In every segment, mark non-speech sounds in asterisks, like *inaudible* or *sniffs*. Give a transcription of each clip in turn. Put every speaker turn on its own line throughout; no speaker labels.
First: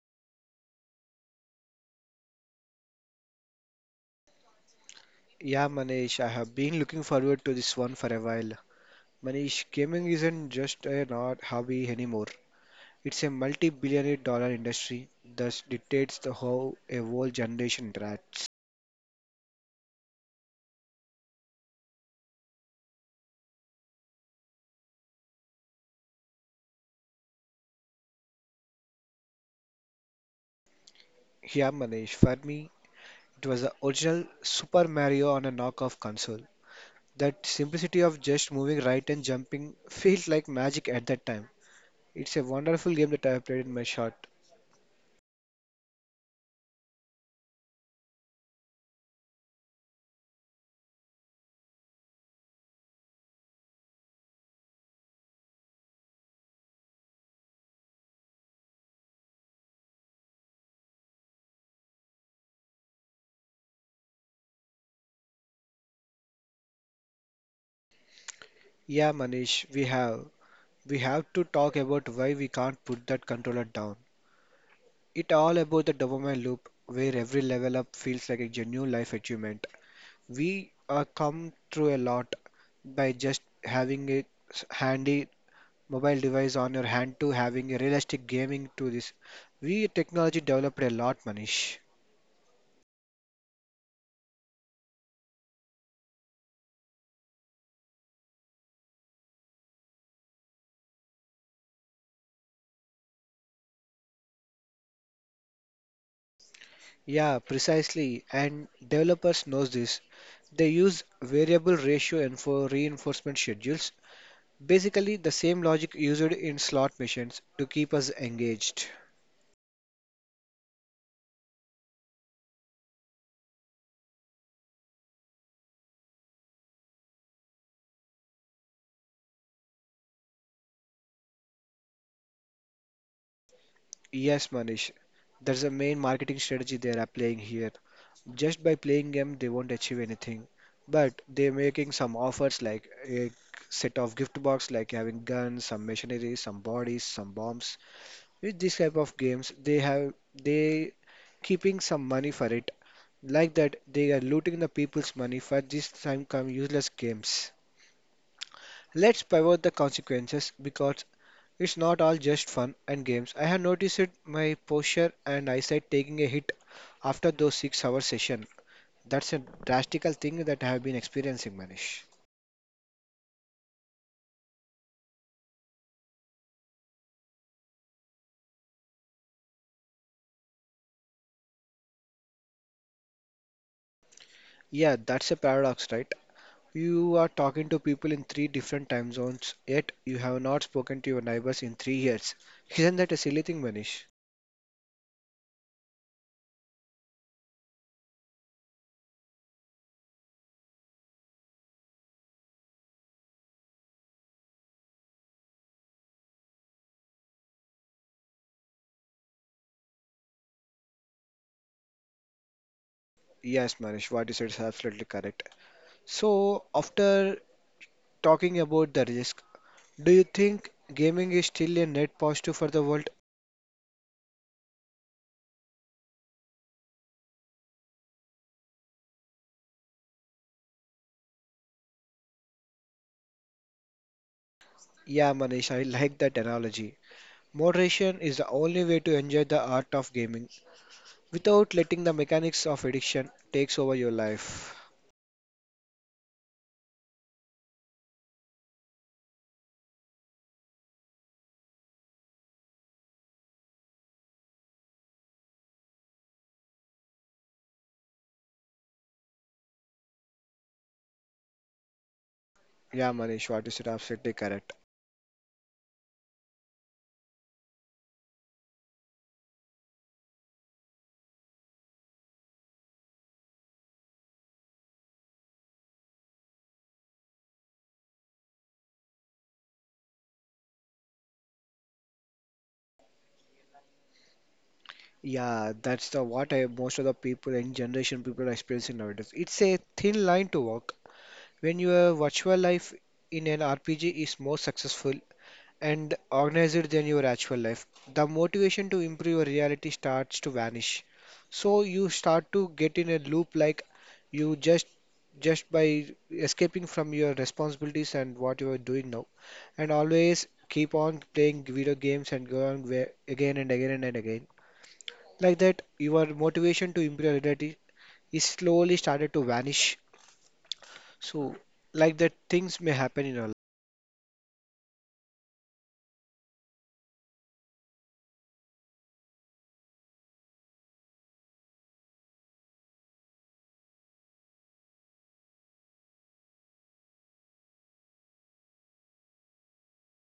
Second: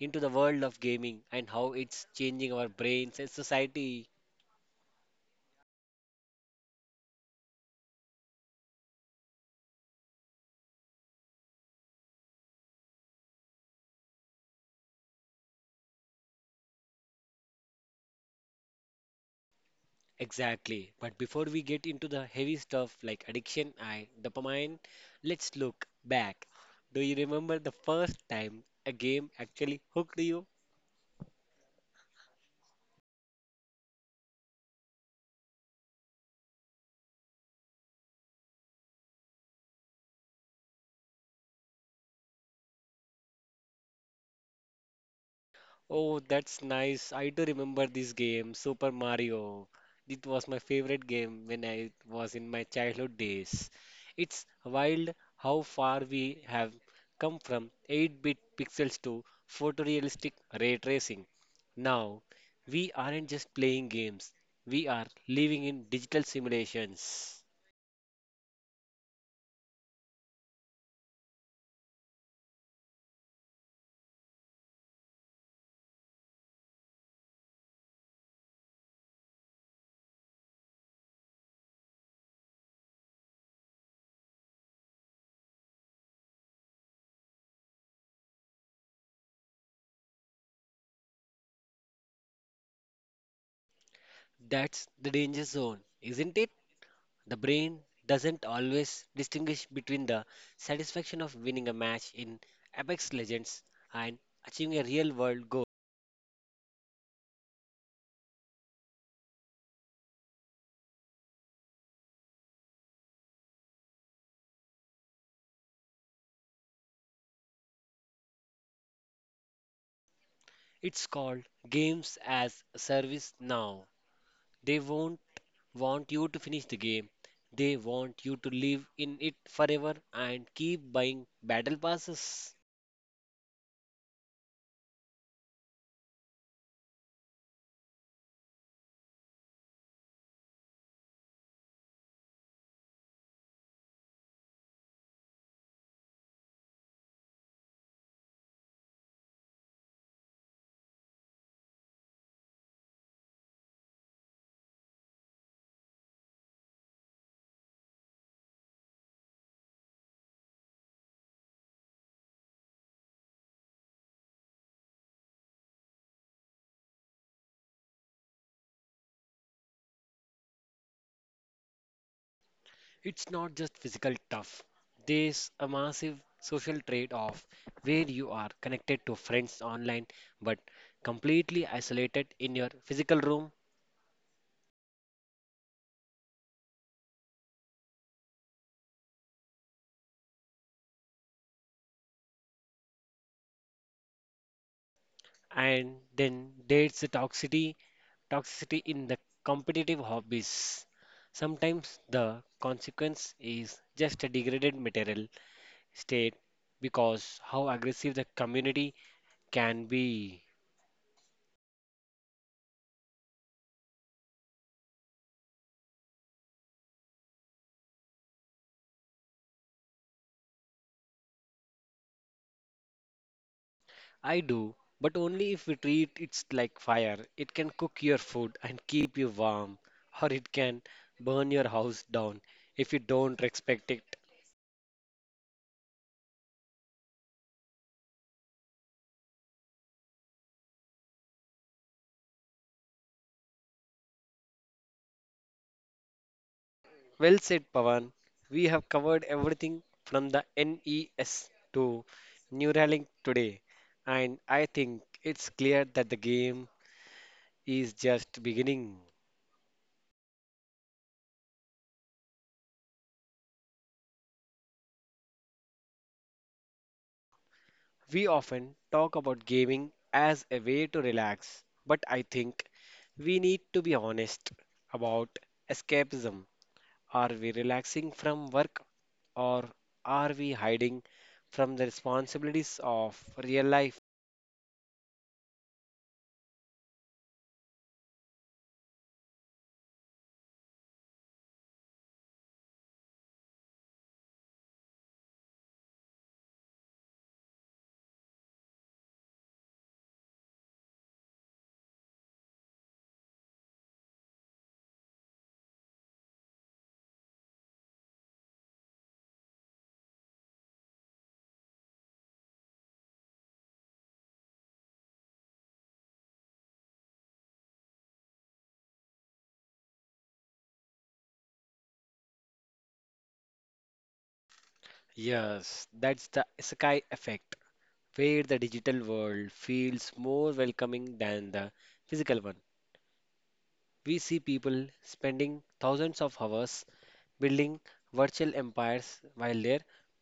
into the world of gaming and how it's changing our brains and society.
Yeah, Manish, I have been looking forward to this one for a while. Manish, gaming isn't just an odd hobby anymore. It's a multi-billion dollar industry that dictates the how a whole generation interacts.
Exactly. But before we get into the heavy stuff like addiction and dopamine, let's look back. Do you remember the first time a game actually hooked you?
Yeah, Manish, for me, it was the original Super Mario on a knockoff console. That simplicity of just moving right and jumping feels like magic at that time. It's a wonderful game that I have played in my shot.
Oh, that's nice. I do remember this game, Super Mario. It was my favorite game when I was in my childhood days. It's wild how far we have come from 8-bit pixels to photorealistic ray tracing. Now, we aren't just playing games, we are living in digital simulations.
Yeah, Manish, we have. We have to talk about why we can't put that controller down. It all about the dopamine loop where every level up feels like a genuine life achievement. We come through a lot by just having a handy mobile device on your hand to having a realistic gaming to this. We technology developed a lot, Manish.
That's the danger zone, isn't it? The brain doesn't always distinguish between the satisfaction of winning a match in Apex Legends and achieving a real world goal.
Yeah, precisely. And developers knows this. They use variable ratio and for reinforcement schedules. Basically, the same logic used in slot machines to keep us engaged.
It's called games as a service now. They won't want you to finish the game. They want you to live in it forever and keep buying battle passes.
Yes, Manish, there's a main marketing strategy they are applying here. Just by playing game, they won't achieve anything, but they're making some offers like a set of gift box, like having guns, some machinery, some bodies, some bombs. With this type of games, they keeping some money for it. Like that, they are looting the people's money for this time come useless games. Let's pivot the consequences because it's not all just fun and games. I have noticed it, my posture and eyesight taking a hit after those 6 hour session. That's a drastical thing that I have been experiencing, Manish.
It's not just physical tough. There's a massive social trade-off where you are connected to friends online but completely isolated in your physical room.
Yeah, that's a paradox, right? You are talking to people in three different time zones, yet you have not spoken to your neighbors in 3 years. Isn't that a silly thing, Manish?
And then there's the toxicity in the competitive hobbies. Sometimes the consequence is just a degraded material state because how aggressive the community can be.
Yes, Manish, what you said is absolutely correct. So, after talking about the risk, do you think gaming is still a net positive for the world?
I do, but only if we treat it like fire. It can cook your food and keep you warm, or it can burn your house down if you don't respect it.
Yeah, Manish, I like that analogy. Moderation is the only way to enjoy the art of gaming without letting the mechanics of addiction takes over your life.
Well said, Pavan. We have covered everything from the NES to Neuralink today, and I think it's clear that the game is just beginning.
Yeah, Manish, what you said absolutely correct.
We often talk about gaming as a way to relax, but I think we need to be honest about escapism. Are we relaxing from work or are we hiding from the responsibilities of real life?
Yeah, that's the what I, most of the people and generation people are experiencing nowadays. It's a thin line to walk. When your virtual life in an RPG is more successful, and organized than your actual life, the motivation to improve your reality starts to vanish. So you start to get in a loop like you just by escaping from your responsibilities and what you are doing now, and always keep on playing video games and go on where, again and again and again. Like that, your motivation to improve your reality is slowly started to vanish. So, like that, things may happen in our.
Yes, that's the isekai effect, where the digital world feels more welcoming than the physical one. We see people spending thousands of hours building virtual empires while their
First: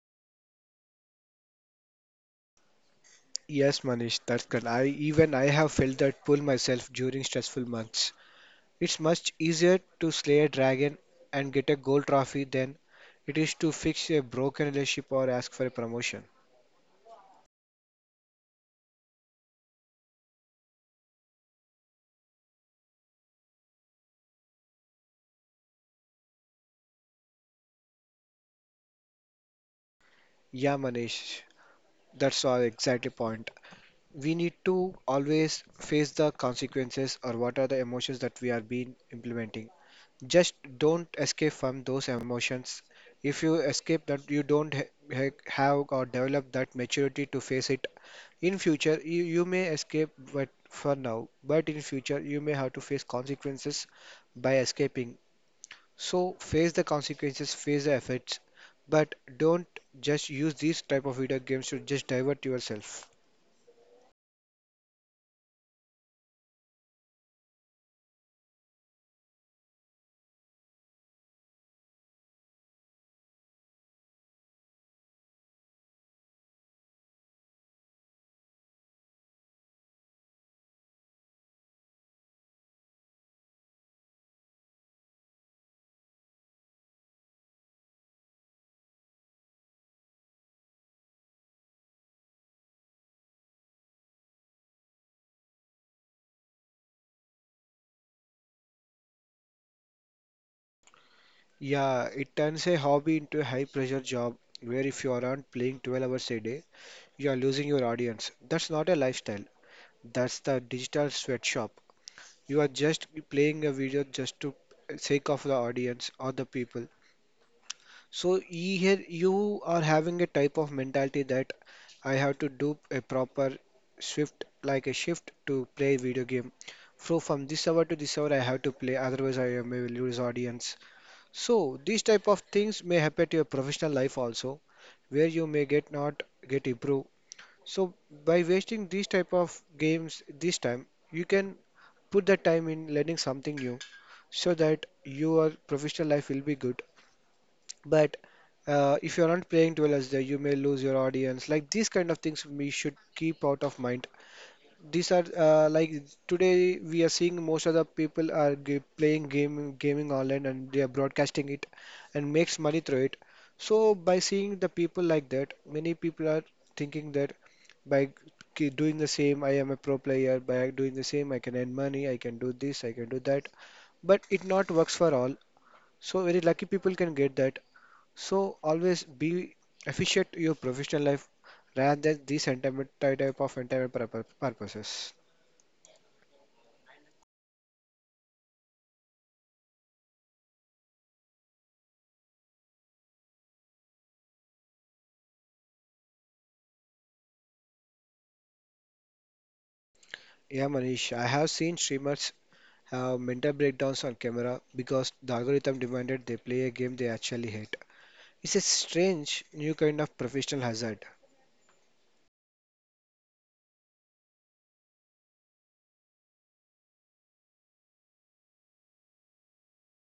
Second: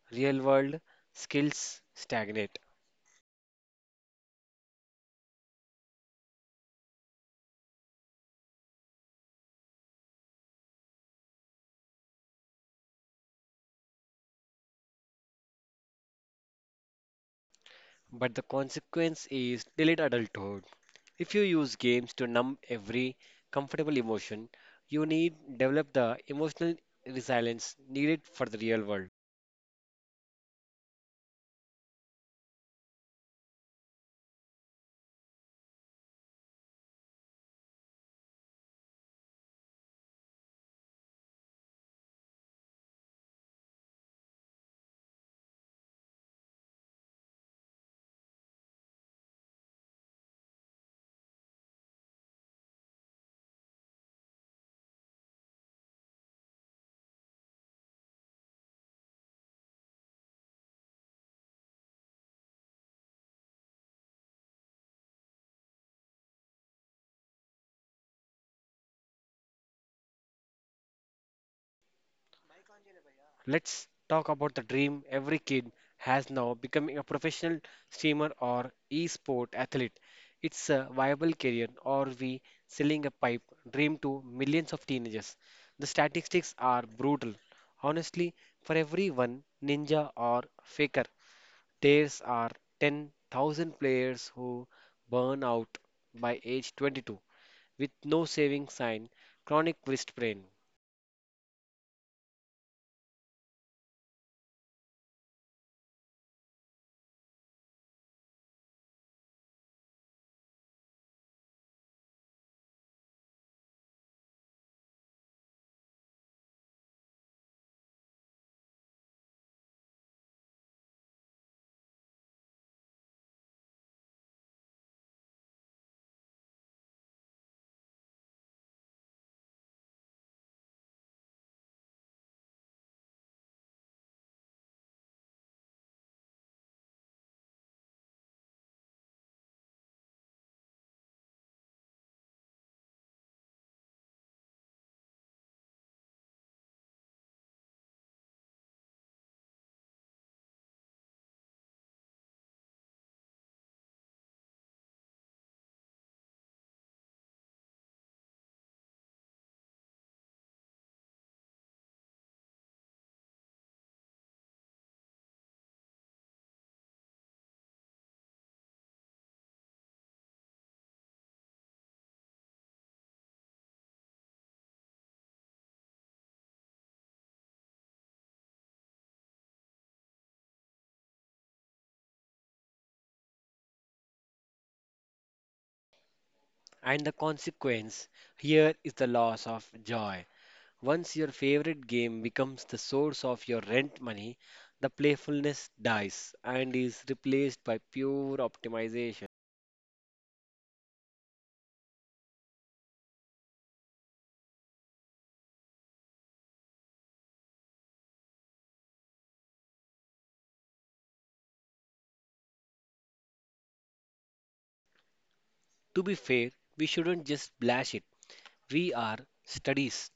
real world skills stagnate.
Yes, Manish, that's correct. I even I have felt that pull myself during stressful months. It's much easier to slay a dragon and get a gold trophy than it is to fix a broken relationship or ask for a promotion.
But the consequence is delayed adulthood. If you use games to numb every comfortable emotion, you need develop the emotional resilience needed for the real world.
Yeah, Manish, that's all exactly point. We need to always face the consequences or what are the emotions that we are being implementing. Just don't escape from those emotions. If you escape that, you don't have or develop that maturity to face it. In future, you may escape, but for now, but in future, you may have to face consequences by escaping. So face the consequences, face the effects, but don't just use these type of video games to just divert yourself.
Let's talk about the dream every kid has now becoming a professional streamer or e-sport athlete. It's a viable career, or we selling a pipe dream to millions of teenagers. The statistics are brutal. Honestly, for every one ninja or faker, there's are 10,000 players who burn out by age 22 with no saving sign, chronic wrist pain.
Yeah, it turns a hobby into a high pressure job where if you aren't playing 12 hours a day, you are losing your audience. That's not a lifestyle. That's the digital sweatshop. You are just playing a video just to sake of the audience or the people. So here you are having a type of mentality that I have to do a proper shift, like a shift to play video game. So from this hour to this hour, I have to play. Otherwise, I may lose audience. So these type of things may happen to your professional life also, where you may get not get improve. So by wasting these type of games this time, you can put that time in learning something new so that your professional life will be good. But if you're not playing well as there, you may lose your audience. Like these kind of things we should keep out of mind. These are like today we are seeing most of the people are g playing game gaming online and they are broadcasting it and makes money through it. So by seeing the people like that, many people are thinking that by doing the same, I am a pro player. By doing the same, I can earn money. I can do this. I can do that. But it not works for all. So very lucky people can get that. So always be efficient in your professional life rather than these sentiment type of entertainment purposes.
And the consequence here is the loss of joy. Once your favorite game becomes the source of your rent money, the playfulness dies and is replaced by pure optimization.
Yeah, Manish, I have seen streamers have mental breakdowns on camera because the algorithm demanded they play a game they actually hate. It's a strange new kind of professional hazard.
To be fair, we shouldn't just blash it. We are studies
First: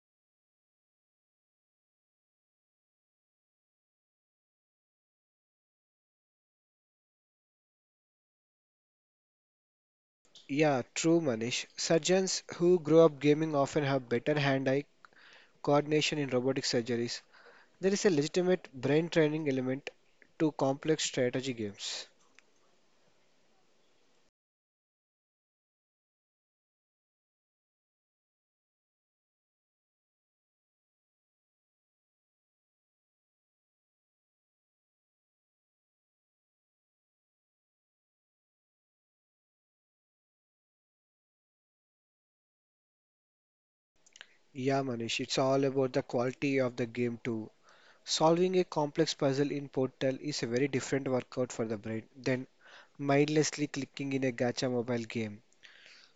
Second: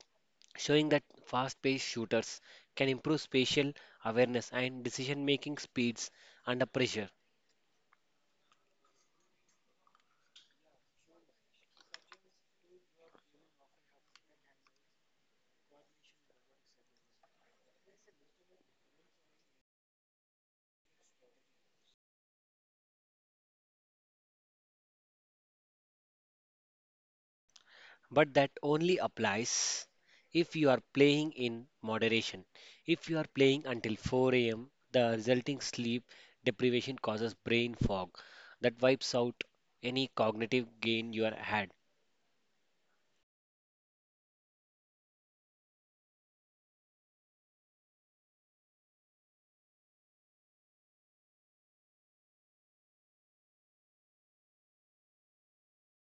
showing that fast paced shooters can improve spatial awareness and decision making speeds under pressure.
Yeah, true, Manish. Surgeons who grow up gaming often have better hand-eye coordination in robotic surgeries. There is a legitimate brain training element to complex strategy games.
But that only applies if you are playing in moderation. If you are playing until 4 a.m., the resulting sleep deprivation causes brain fog that wipes out any cognitive gain you are had.
Yeah, Manish, it's all about the quality of the game too. Solving a complex puzzle in Portal is a very different workout for the brain than mindlessly clicking in a gacha mobile game.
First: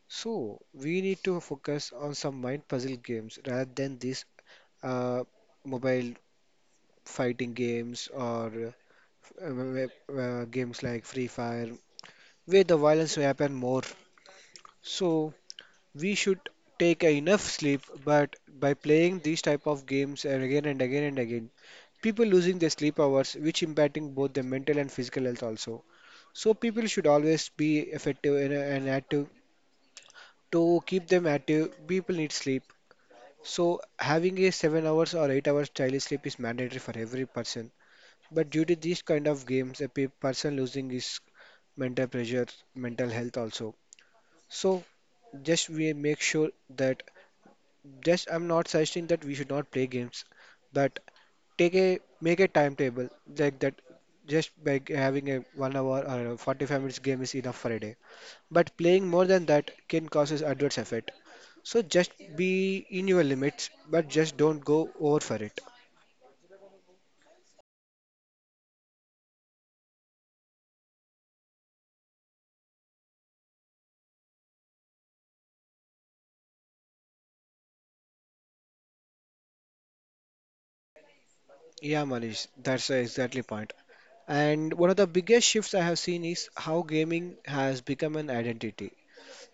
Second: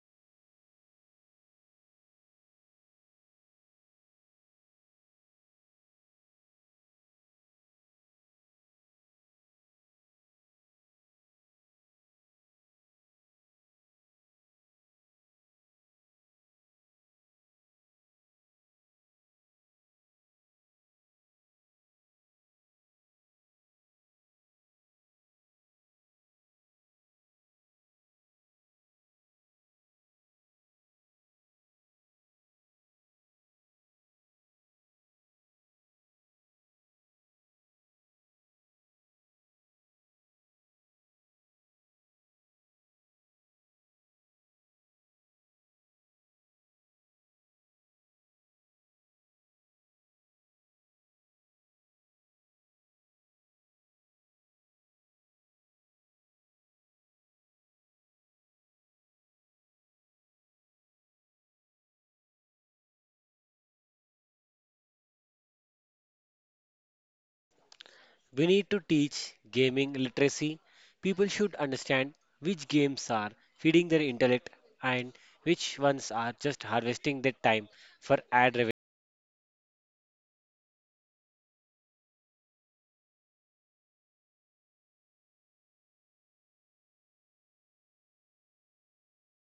So, we need to focus on some mind puzzle games rather than these uh, mobile fighting games or uh, uh, games like Free Fire, where the violence will happen more. So, we should take enough sleep, but by playing these type of games and again and again and again, people losing their sleep hours, which impacting both their mental and physical health also. So people should always be effective and active. To keep them active, people need sleep. So having a 7 hours or 8 hours daily sleep is mandatory for every person. But due to these kind of games, a person losing his mental pressure, mental health also. So just we make sure that just I'm not suggesting that we should not play games, but take a make a timetable like that. Just by having a 1 hour or a 45 minutes game is enough for a day. But playing more than that can causes adverse effect. So just be in your limits, but just don't go over for it.
We need to teach gaming literacy. People should understand which games are feeding their intellect and which ones are just harvesting their time for ad revenue.
Yeah, Manish, that's the exactly point. And one of the biggest shifts I have seen is how gaming has become an identity.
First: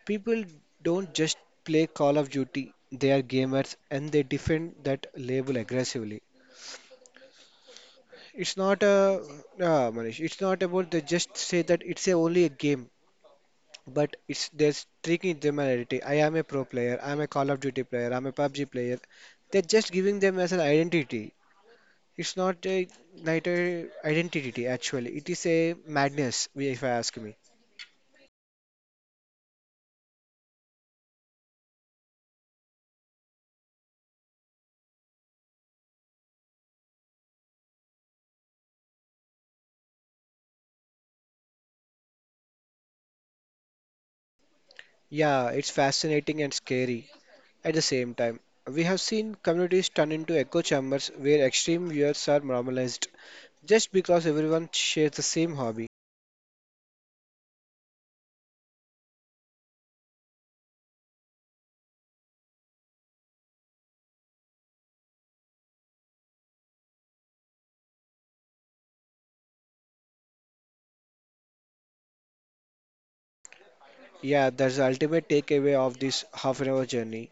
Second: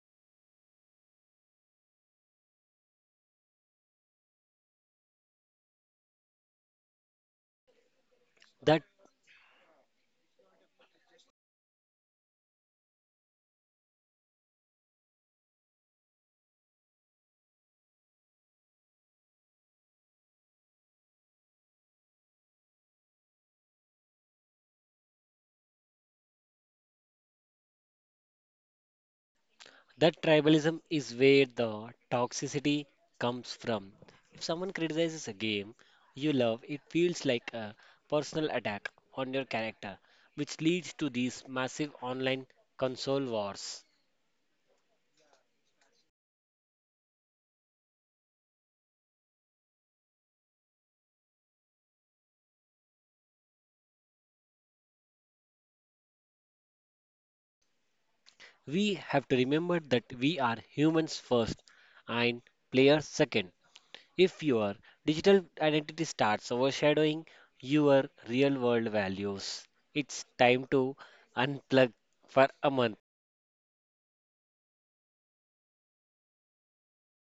People don't just play Call of Duty, they are gamers and they defend that label aggressively. It's not
That
a Manish, it's not about they just say that it's a, only a game, but it's there's tricking them an identity. I am a pro player, I'm a Call of Duty player, I'm a PUBG player. They're just giving them as an identity. It's not a neither identity actually. It is a madness, if I ask me.
That tribalism is where the toxicity comes from. If someone criticizes a game you love, it feels like a personal attack on your character, which leads to these massive online console wars.
Yeah, it's fascinating and scary. At the same time, we have seen communities turn into echo chambers where extreme views are normalized just because everyone shares the same hobby.
We have to remember that we are humans first and players second. If your digital identity starts overshadowing your real world values, it's time to unplug for a month.
Yeah, that's the ultimate takeaway of this half an hour journey.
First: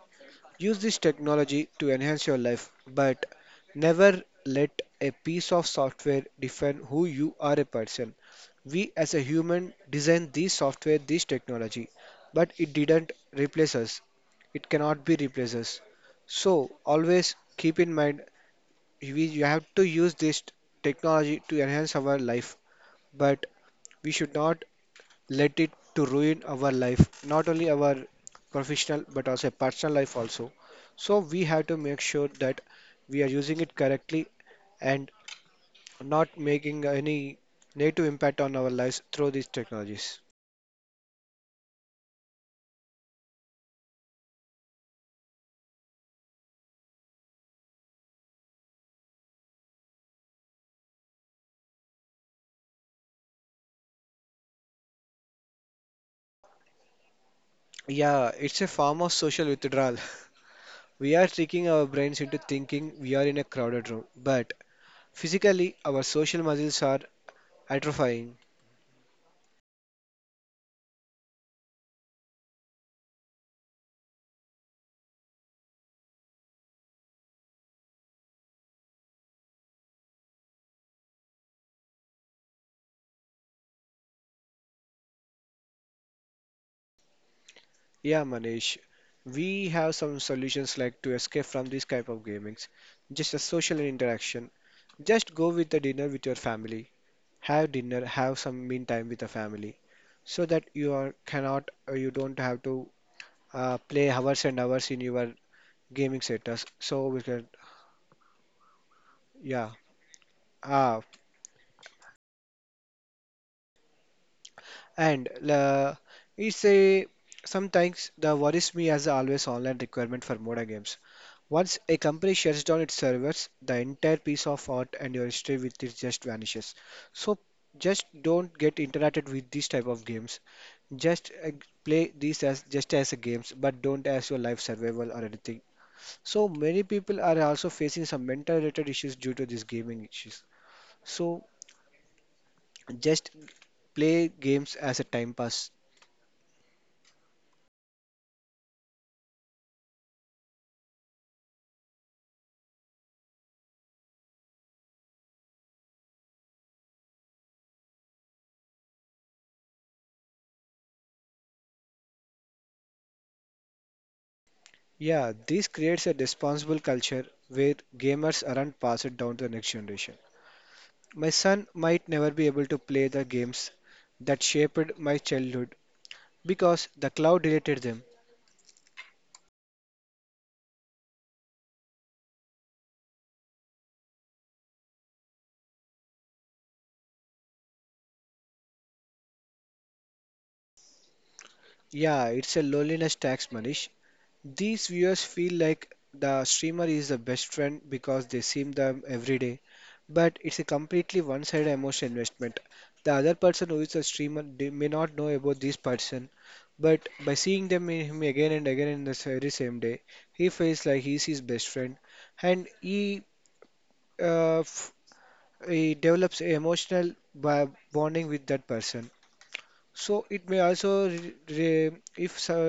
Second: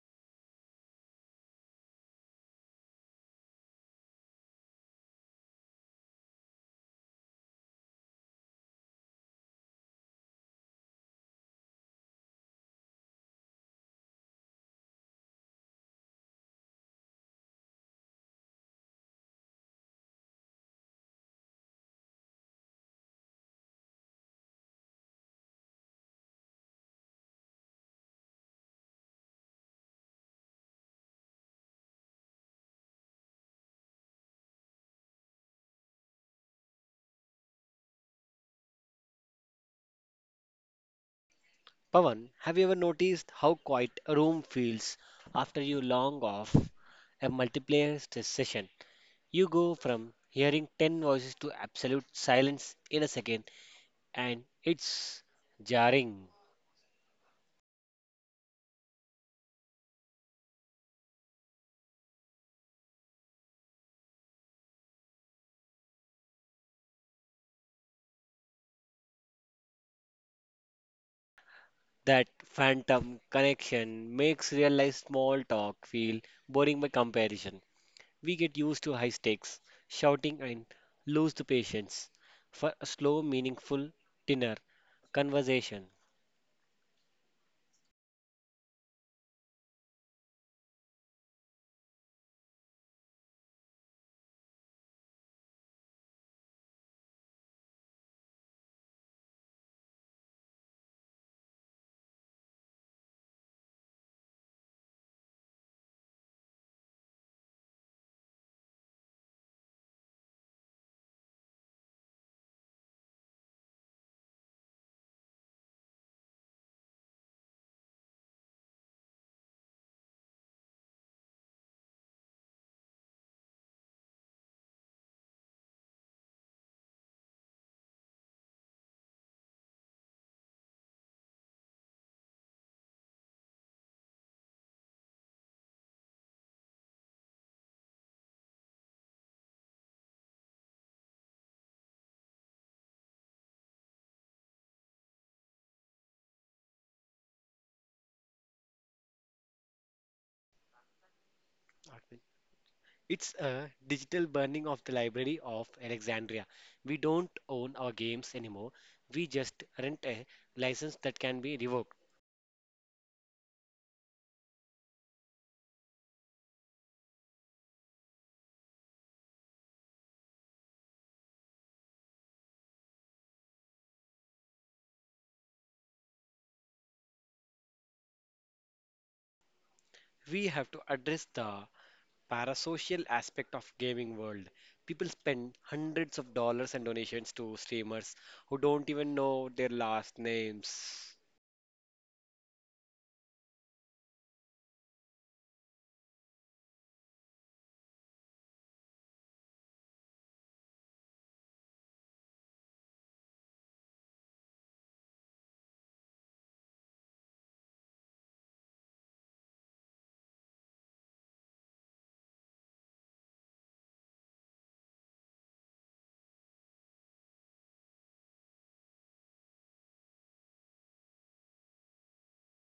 Use this technology to enhance your life, but never let a piece of software define who you are a person. We as a human designed this software, this technology, but it didn't replace us. It cannot be replaces. So always keep in mind we you have to use this technology to enhance our life, but we should not let it to ruin our life, not only our professional but also personal life also. So we have to make sure that we are using it correctly and not making any negative impact on our lives through these technologies.
Pawan, have you ever noticed how quiet a room feels after you long off a multiplayer session? You go from hearing 10 voices to absolute silence in a second, and it's jarring.
Yeah, it's a form of social withdrawal. *laughs* We are tricking our brains into thinking we are in a crowded room, but physically our social muscles are atrophying.
That phantom connection makes real life small talk feel boring by comparison. We get used to high stakes, shouting, and lose the patience for a slow, meaningful dinner conversation.
Yeah, Manish, we have some solutions like to escape from this type of gamings. Just a social interaction. Just go with the dinner with your family. Have dinner, have some mean time with the family, so that you are cannot, you don't have to play hours and hours in your gaming setups. So we can, yeah. Ah, and it's say, sometimes the worries me as the always online requirement for modern games. Once a company shuts down its servers, the entire piece of art and your history with it just vanishes. So just don't get interacted with these type of games. Just play these as just as a games, but don't as your life survival or anything. So many people are also facing some mental related issues due to these gaming issues. So just play games as a time pass.
It's a digital burning of the Library of Alexandria. We don't own our games anymore. We just rent a license that can be revoked.
Yeah, this creates a responsible culture where gamers aren't passed down to the next generation. My son might never be able to play the games that shaped my childhood because the cloud deleted them.
We have to address the parasocial aspect of gaming world. People spend hundreds of dollars and donations to streamers who don't even know their last names.
Yeah, it's a loneliness tax, money. These viewers feel like the streamer is the best friend because they see them every day, but it's a completely one-sided emotional investment. The other person who is a streamer they may not know about this person, but by seeing them in him again and again in the very same day, he feels like he's his best friend, and uh, f he develops a emotional bonding with that person. So it may also re re- if so,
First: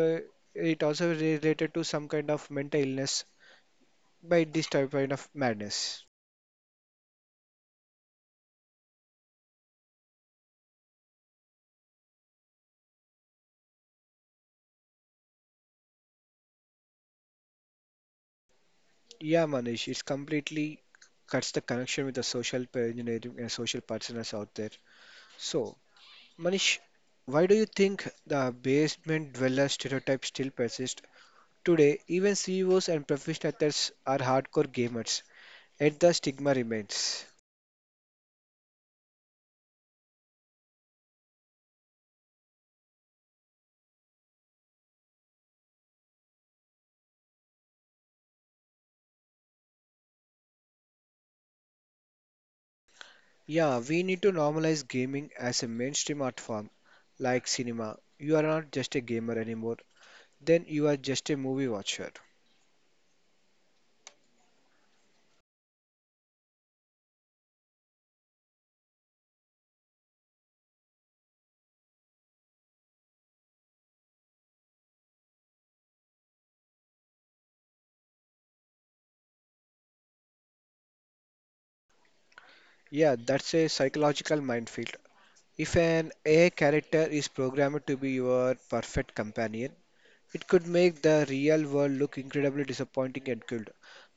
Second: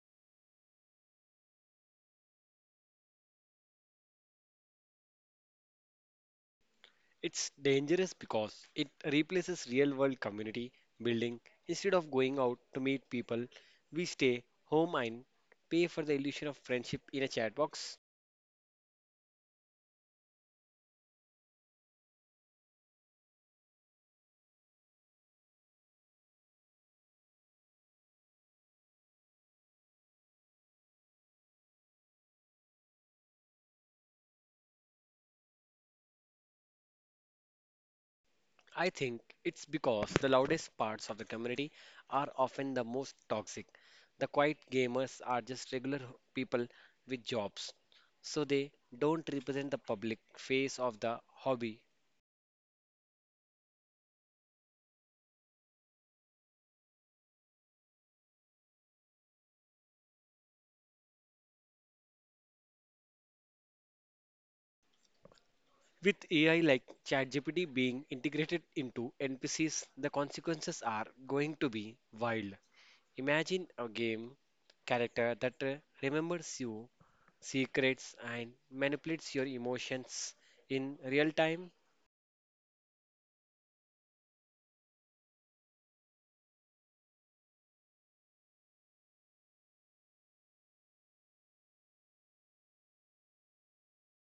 it also related to some kind of mental illness by this type kind of madness.
It's dangerous because it replaces real world community building. Instead of going out to meet people, we stay home and pay for the illusion of friendship in a chat box.
Yeah, Manish, it's completely cuts the connection with the social engineering and social partners out there. So, Manish, why do you think the basement dweller stereotype still persists today? Even CEOs and professional athletes are hardcore gamers, yet the stigma remains.
I think it's because the loudest parts of the community are often the most toxic. The quiet gamers are just regular people with jobs, so they don't represent the public face of the hobby.
Yeah, we need to normalize gaming as a mainstream art form, like cinema. You are not just a gamer anymore, then you are just a movie watcher.
With AI like ChatGPT being integrated into NPCs, the consequences are going to be wild. Imagine a game character that remembers you, secrets, and manipulates your emotions in real time.
Yeah, that's a psychological minefield. If an AI character is programmed to be your perfect companion, it could make the real world look incredibly disappointing and cold.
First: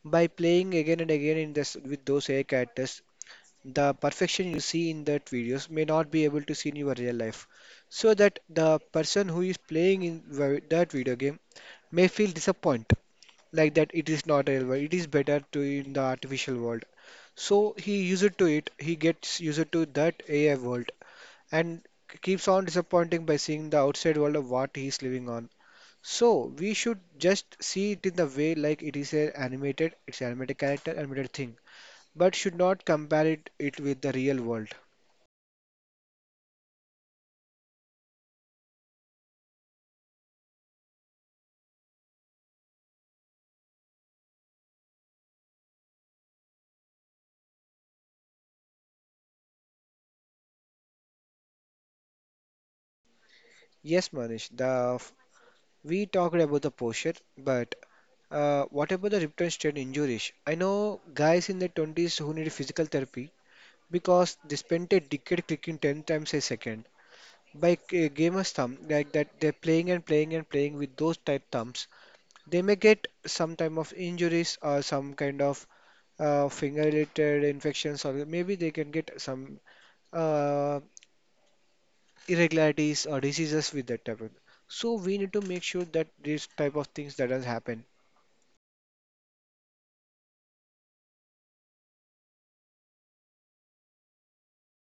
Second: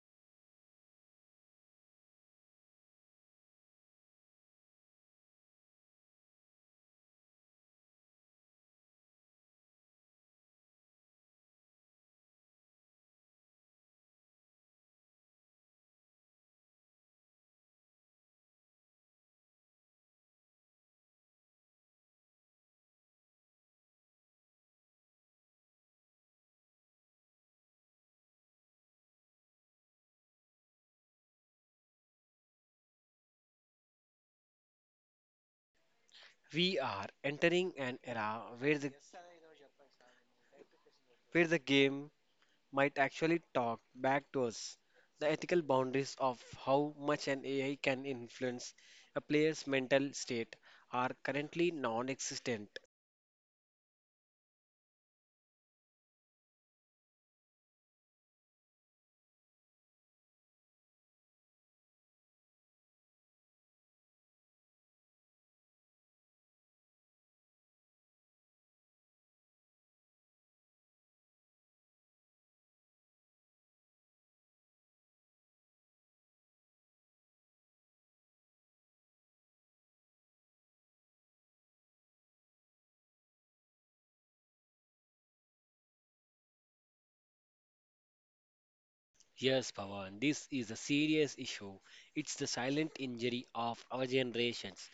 By playing again and again in this with those AI characters, the perfection you see in that videos may not be able to see in your real life. So that the person who is playing in that video game may feel disappointed, like that it is not real world, it is better to in the artificial world. So he used to it, he gets used to that AI world and keeps on disappointing by seeing the outside world of what he's living on. So we should just see it in the way like it is a animated, it's an animated character, animated thing, but should not compare it with the real world.
We are entering an era where the game might actually talk back to us. The ethical boundaries of how much an AI can influence a player's mental state are currently non existent.
Yes, Manish, the we talked about the posture, but what about the return strain injuries? I know guys in their 20s who need physical therapy because they spent a decade clicking 10 times a second. By gamer's thumb, like that, they're playing and playing and playing with those tight thumbs. They may get some type of injuries or some kind of finger-related infections, or maybe they can get some uh, irregularities or diseases with that type of. So we need to make sure that these type of things doesn't happen.
Yes, Pawan, this is a serious issue. It's the silent injury of our generations.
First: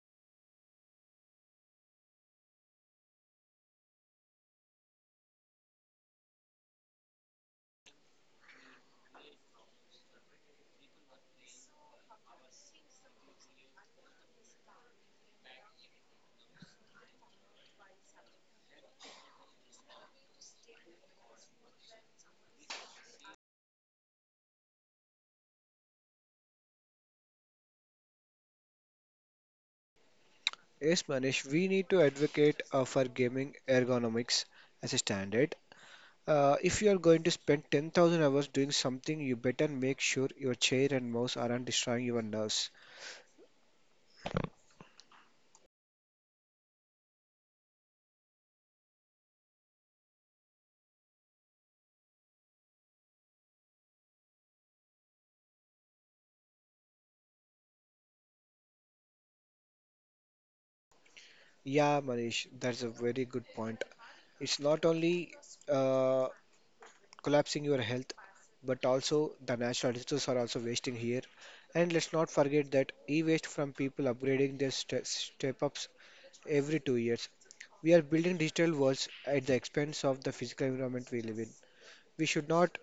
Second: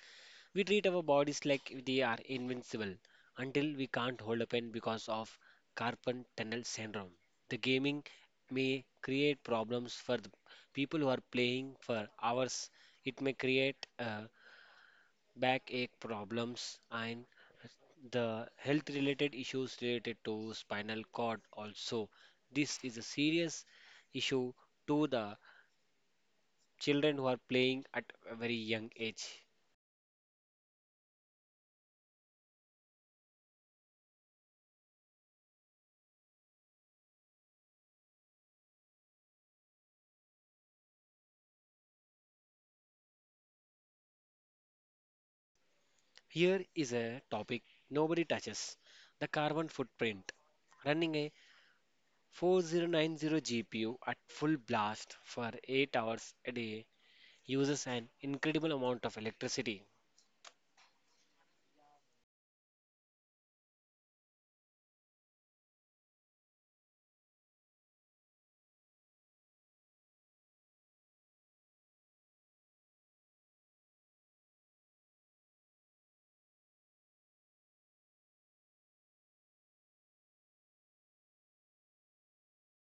We treat our bodies like they are invincible until we can't hold a pen because of carpal tunnel syndrome. The gaming may create problems for the people who are playing for hours. It may create backache problems and the health related issues related to spinal cord also. This is a serious issue to the children who are playing at a very young age.
Yes, Manish, we need to advocate for gaming ergonomics as a standard. If you are going to spend 10,000 hours doing something, you better make sure your chair and mouse aren't destroying your nerves.
Here is a topic nobody touches the carbon footprint. Running a 4090 GPU at full blast for 8 hours a day uses an incredible amount of electricity.
Yeah, Manish, that's a very good point. It's not only uh, collapsing your health, but also the natural resources are also wasting here. And let's not forget that e-waste from people upgrading their step ups every 2 years. We are building digital worlds at the expense of the physical environment we live in. We should not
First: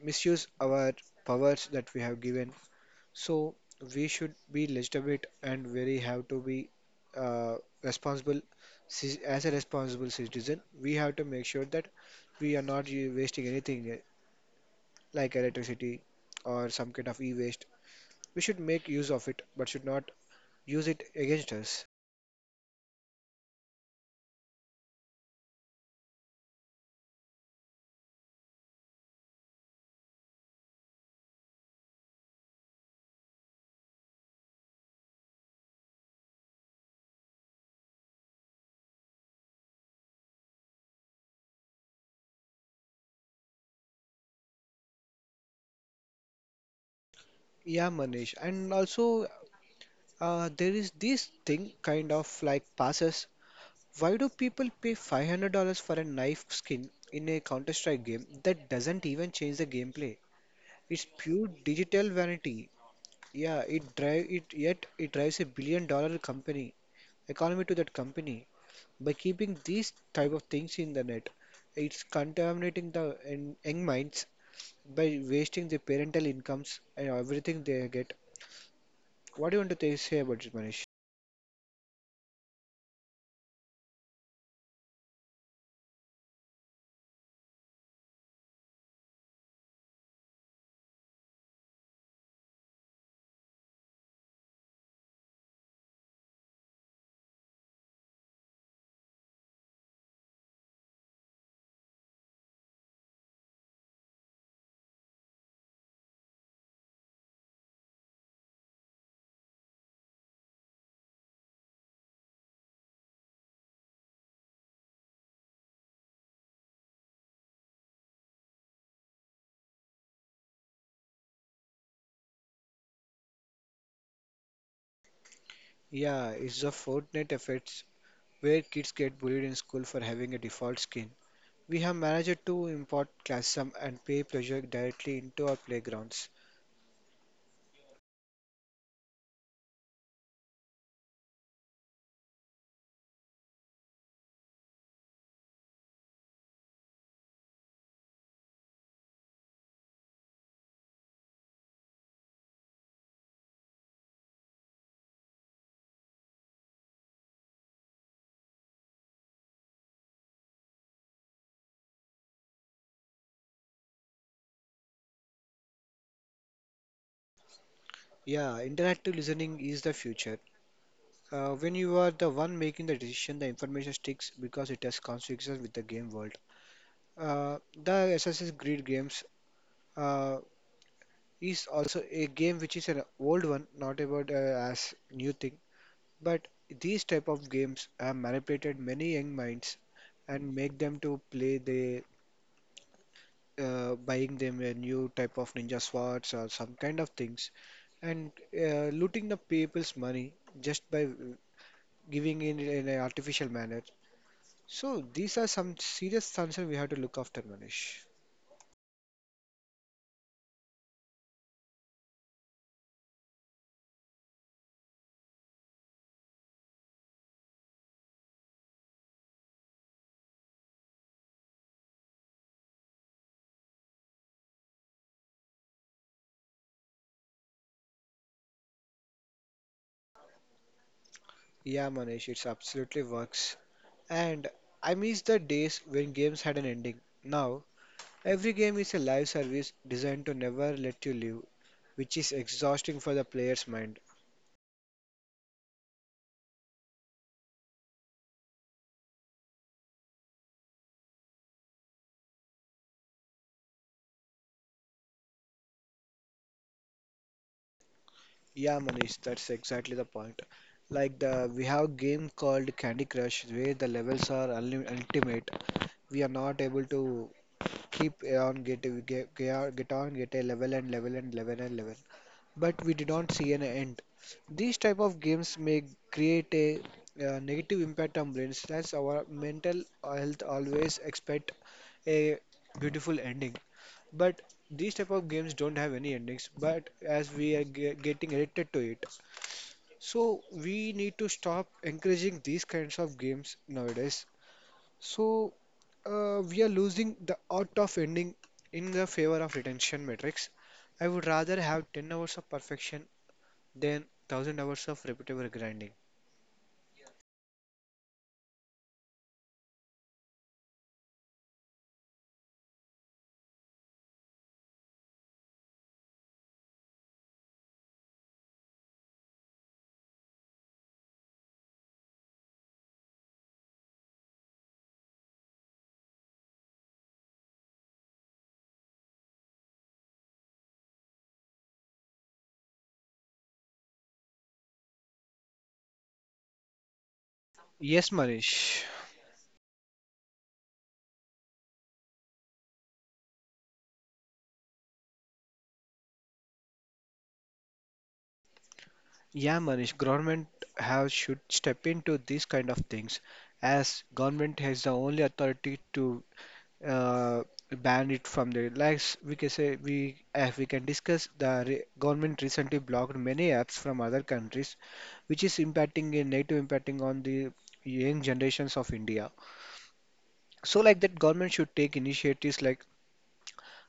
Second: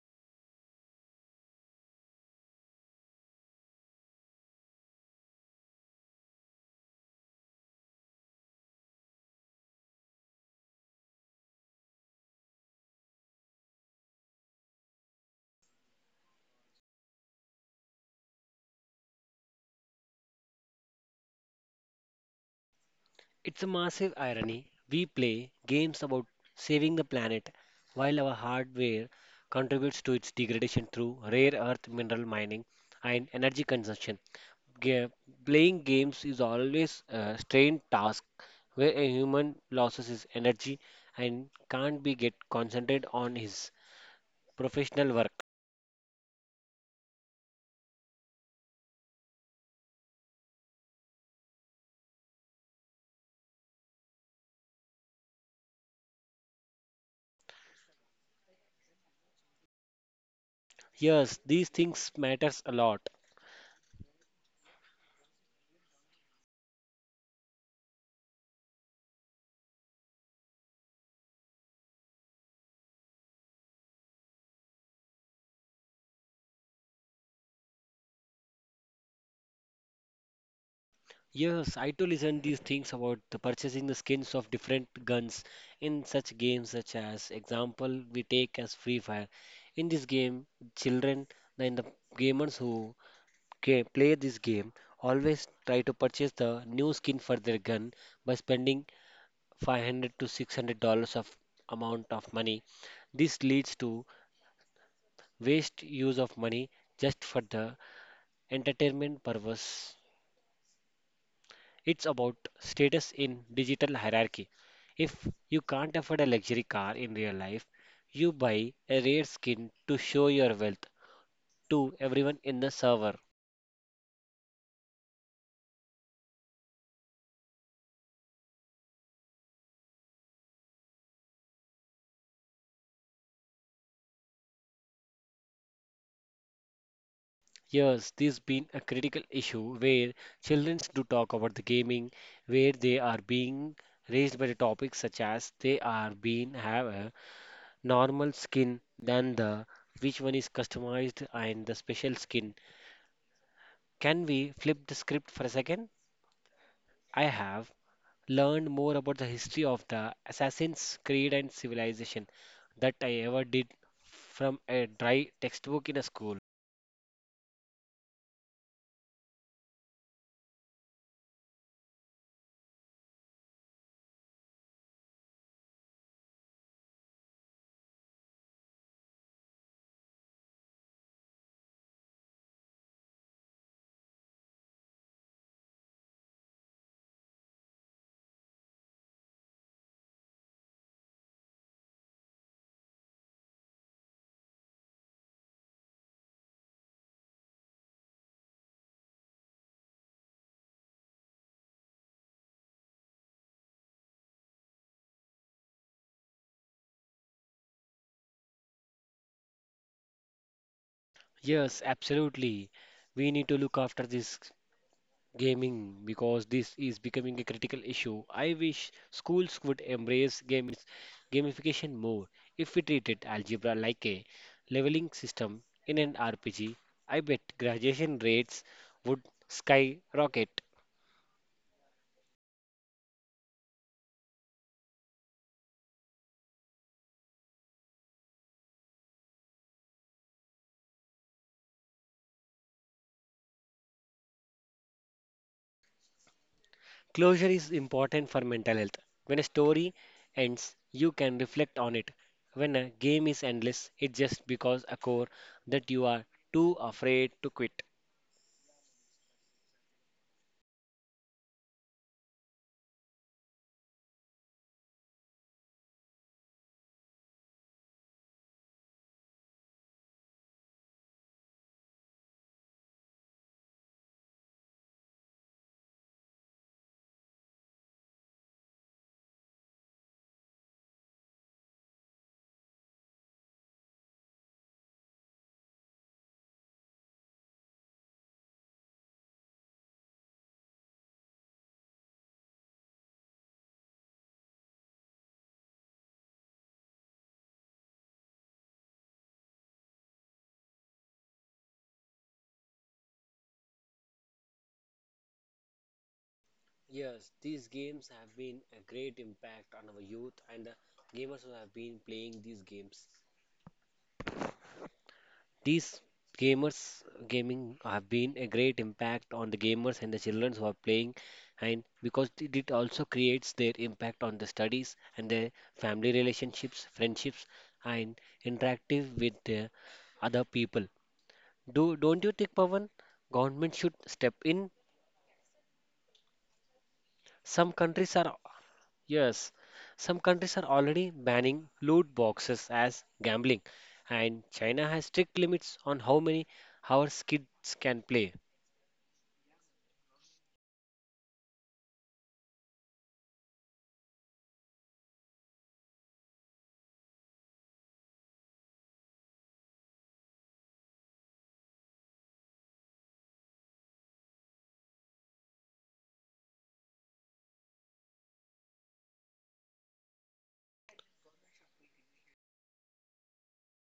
misuse our powers that we have given, so we should be legitimate and very have to be uh, responsible. As a responsible citizen, we have to make sure that we are not wasting anything like electricity or some kind of e-waste. We should make use of it, but should not use it against us.
It's a massive irony. We play games about saving the planet while our hardware contributes to its degradation through rare earth mineral mining and energy consumption. Ga- playing games is always a strained task where a human loses his energy and can't be get concentrated on his professional work.
Yeah, Manish. And also, there is this thing kind of like passes. Why do people pay $500 for a knife skin in a Counter-Strike game that doesn't even change the gameplay? It's
Yes,
pure
these
digital
things matters
vanity.
a lot.
Yeah, it drives a billion dollar company economy to that company by keeping these type of things in the net. It's contaminating the young minds by wasting the parental incomes and everything they get. What do you want to say about it, Manish?
Yes, I too listen these things about the purchasing the skins of different guns in such games such as example we take as Free Fire. In this game, children and the gamers who play this game always try to purchase the new skin for their gun by spending 500 to $600 of amount of money. This leads to waste use of money just for the entertainment purpose. It's about status in digital hierarchy. If you can't afford a luxury car in real life, you buy a rare skin to show your wealth to everyone in the server.
Yeah, it's the Fortnite effects where kids get bullied in school for having a default skin. We have managed to import classism and pay pressure directly into our playgrounds.
Yes, this been a critical issue where children do talk about the gaming, where they are being raised by the topics such as they are being have a normal skin than the which one is customized and the special skin. Can we flip the script for a second? I have learned more about the history of the Assassin's Creed and civilization that I ever did from a dry textbook in a school.
Yeah, interactive listening is the future. When you are the one making the decision, the information sticks because it has consequences with the game world. Uh, the Assassin's Creed games uh, is also a game which is an old one, not about as new thing. But these type of games have manipulated many young minds and make them to play the buying them a new type of ninja swords or some kind of things and looting the people's money just by giving in an artificial manner. So these are some serious concerns we have to look after, Manish.
Yes, absolutely. We need to look after this gaming because this is becoming a critical issue. I wish schools would embrace games, gamification more. If we treated algebra like a leveling system in an RPG, I bet graduation rates would skyrocket.
Yeah, Manish, it's absolutely works. And I miss the days when games had an ending. Now, every game is a live service designed to never let you live, which is exhausting for the player's mind.
Closure is important for mental health. When a story ends, you can reflect on it. When a game is endless, it's just because a core that you are too afraid to quit.
Yeah, Manish, that's exactly the point. Like the we have a game called Candy Crush where the levels are ultimate. We are not able to keep on get a level and level and level and level, but we did not see an end. These type of games may create a negative impact on brains. That's our mental health always expect a beautiful ending, but these type of games don't have any endings, but as we are getting addicted to it, so we need to stop encouraging these kinds of games nowadays. So we are losing the art of ending in the favor of retention metrics. I would rather have 10 hours of perfection than 1,000 hours of repetitive grinding.
Yes, these games have been a great impact on our youth and the gamers who have been playing these games. These gamers gaming have been a great impact on the gamers and the children who are playing, and because it also creates their impact on the studies and their family relationships, friendships, and interactive with the other people. Do don't you think, Pavan, government should step in? Some
Yes,
countries are
Manish.
Yes, some countries are already banning loot boxes as gambling, and China has strict limits on how many hours kids can play.
Yeah, Manish, government have should step into these kind of things as government has the only authority to uh, ban it from the like we can say we can discuss the re government recently blocked many apps from other countries which is impacting a negative impacting on the young generations of India. So like that government should take initiatives like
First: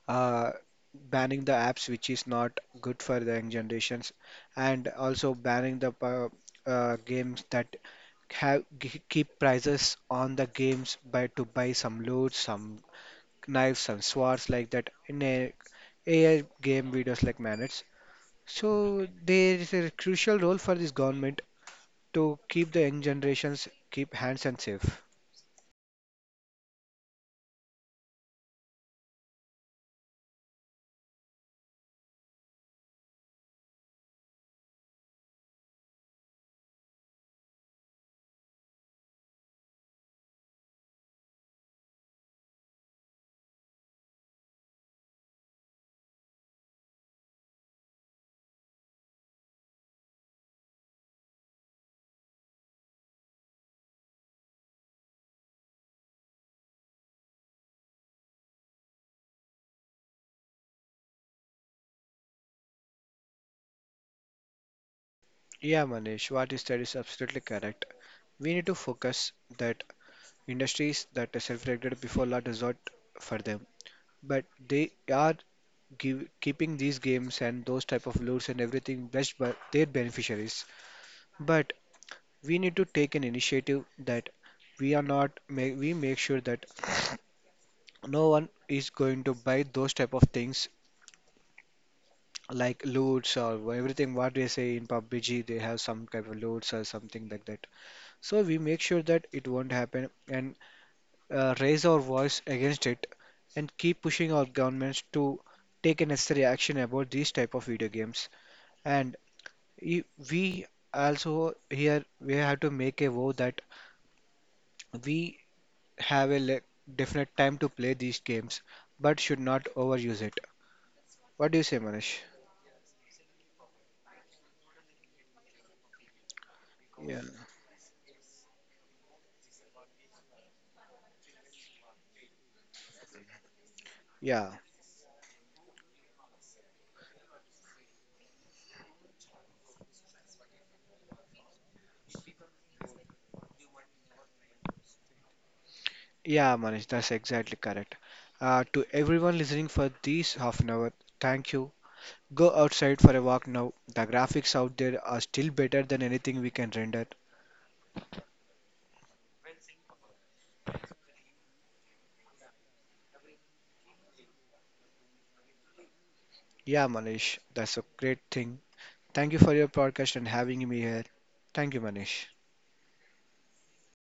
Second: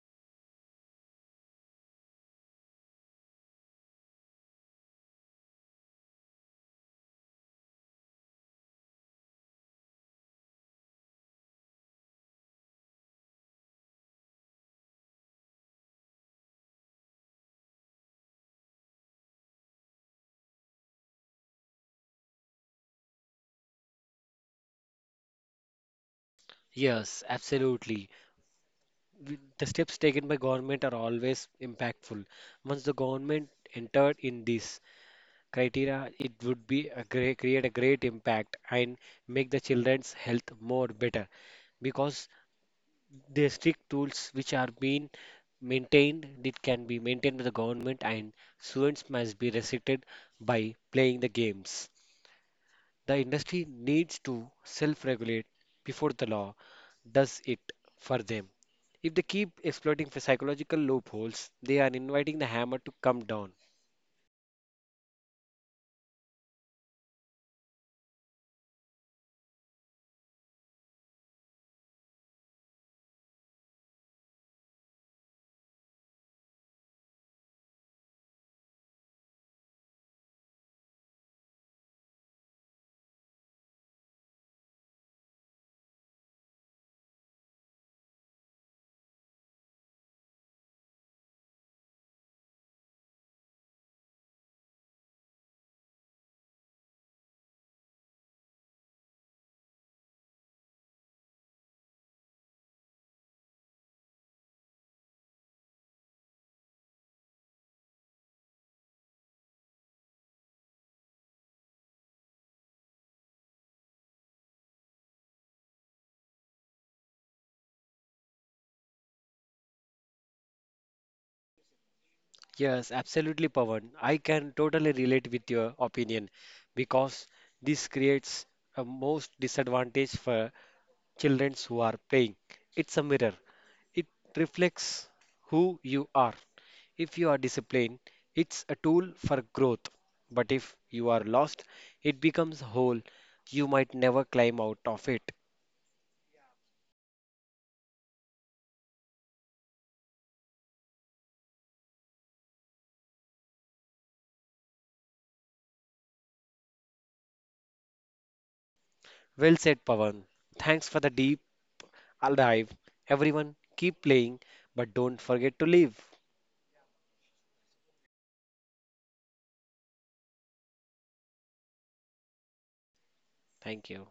uh, banning the apps which is not good for the young generations, and also banning the games that have keep prices on the games by to buy some loot, some knives and swords like that in a AI game videos like Manage. So there is a crucial role for this government to keep the young generations keep hands and safe.
Yes, absolutely. The steps taken by government are always impactful. Once the government entered in this criteria, it would be create a great impact and make the children's health more better because they strict tools which are being maintained, it can be maintained by the government and students must be restricted by playing the games. The industry needs to self-regulate before the law does it for them. If they keep exploiting the psychological loopholes, they are inviting the hammer to come down.
Yeah, Manish, what you said is absolutely correct. We need to focus that industries that are self-regulated before law does not for them, but they are keeping these games and those type of lures and everything best by their beneficiaries. But we need to take an initiative that we are not we make sure that *sniffs* no one is going to buy those type of things like loots or everything what they say in PUBG. They have some kind of loots or something like that, so we make sure that it won't happen and raise our voice against it and keep pushing our governments to take a necessary action about these type of video games. And i- we also here we have to make a vow that we have a definite time to play these games, but should not overuse it. What do you say, Manish?
Yes, absolutely, Pawan. I can totally relate with your opinion
Yeah,
because
cool.
this creates a most disadvantage for children who are playing. It's a mirror. It
Yeah,
reflects who you are. If you are disciplined, it's a tool for growth. But if you are lost, it becomes a hole. You might never climb out of it.
yeah, Manish, that's exactly correct. To everyone listening for this half an hour, thank you. Go outside for a walk now. The graphics out there are still better than anything we can render.
Well said, Pavan. Thanks for the deep dive. Everyone, keep playing, but don't forget to leave.
Yeah, Manish, that's a great thing. Thank you for your podcast and having me here. Thank you, Manish.
Thank you.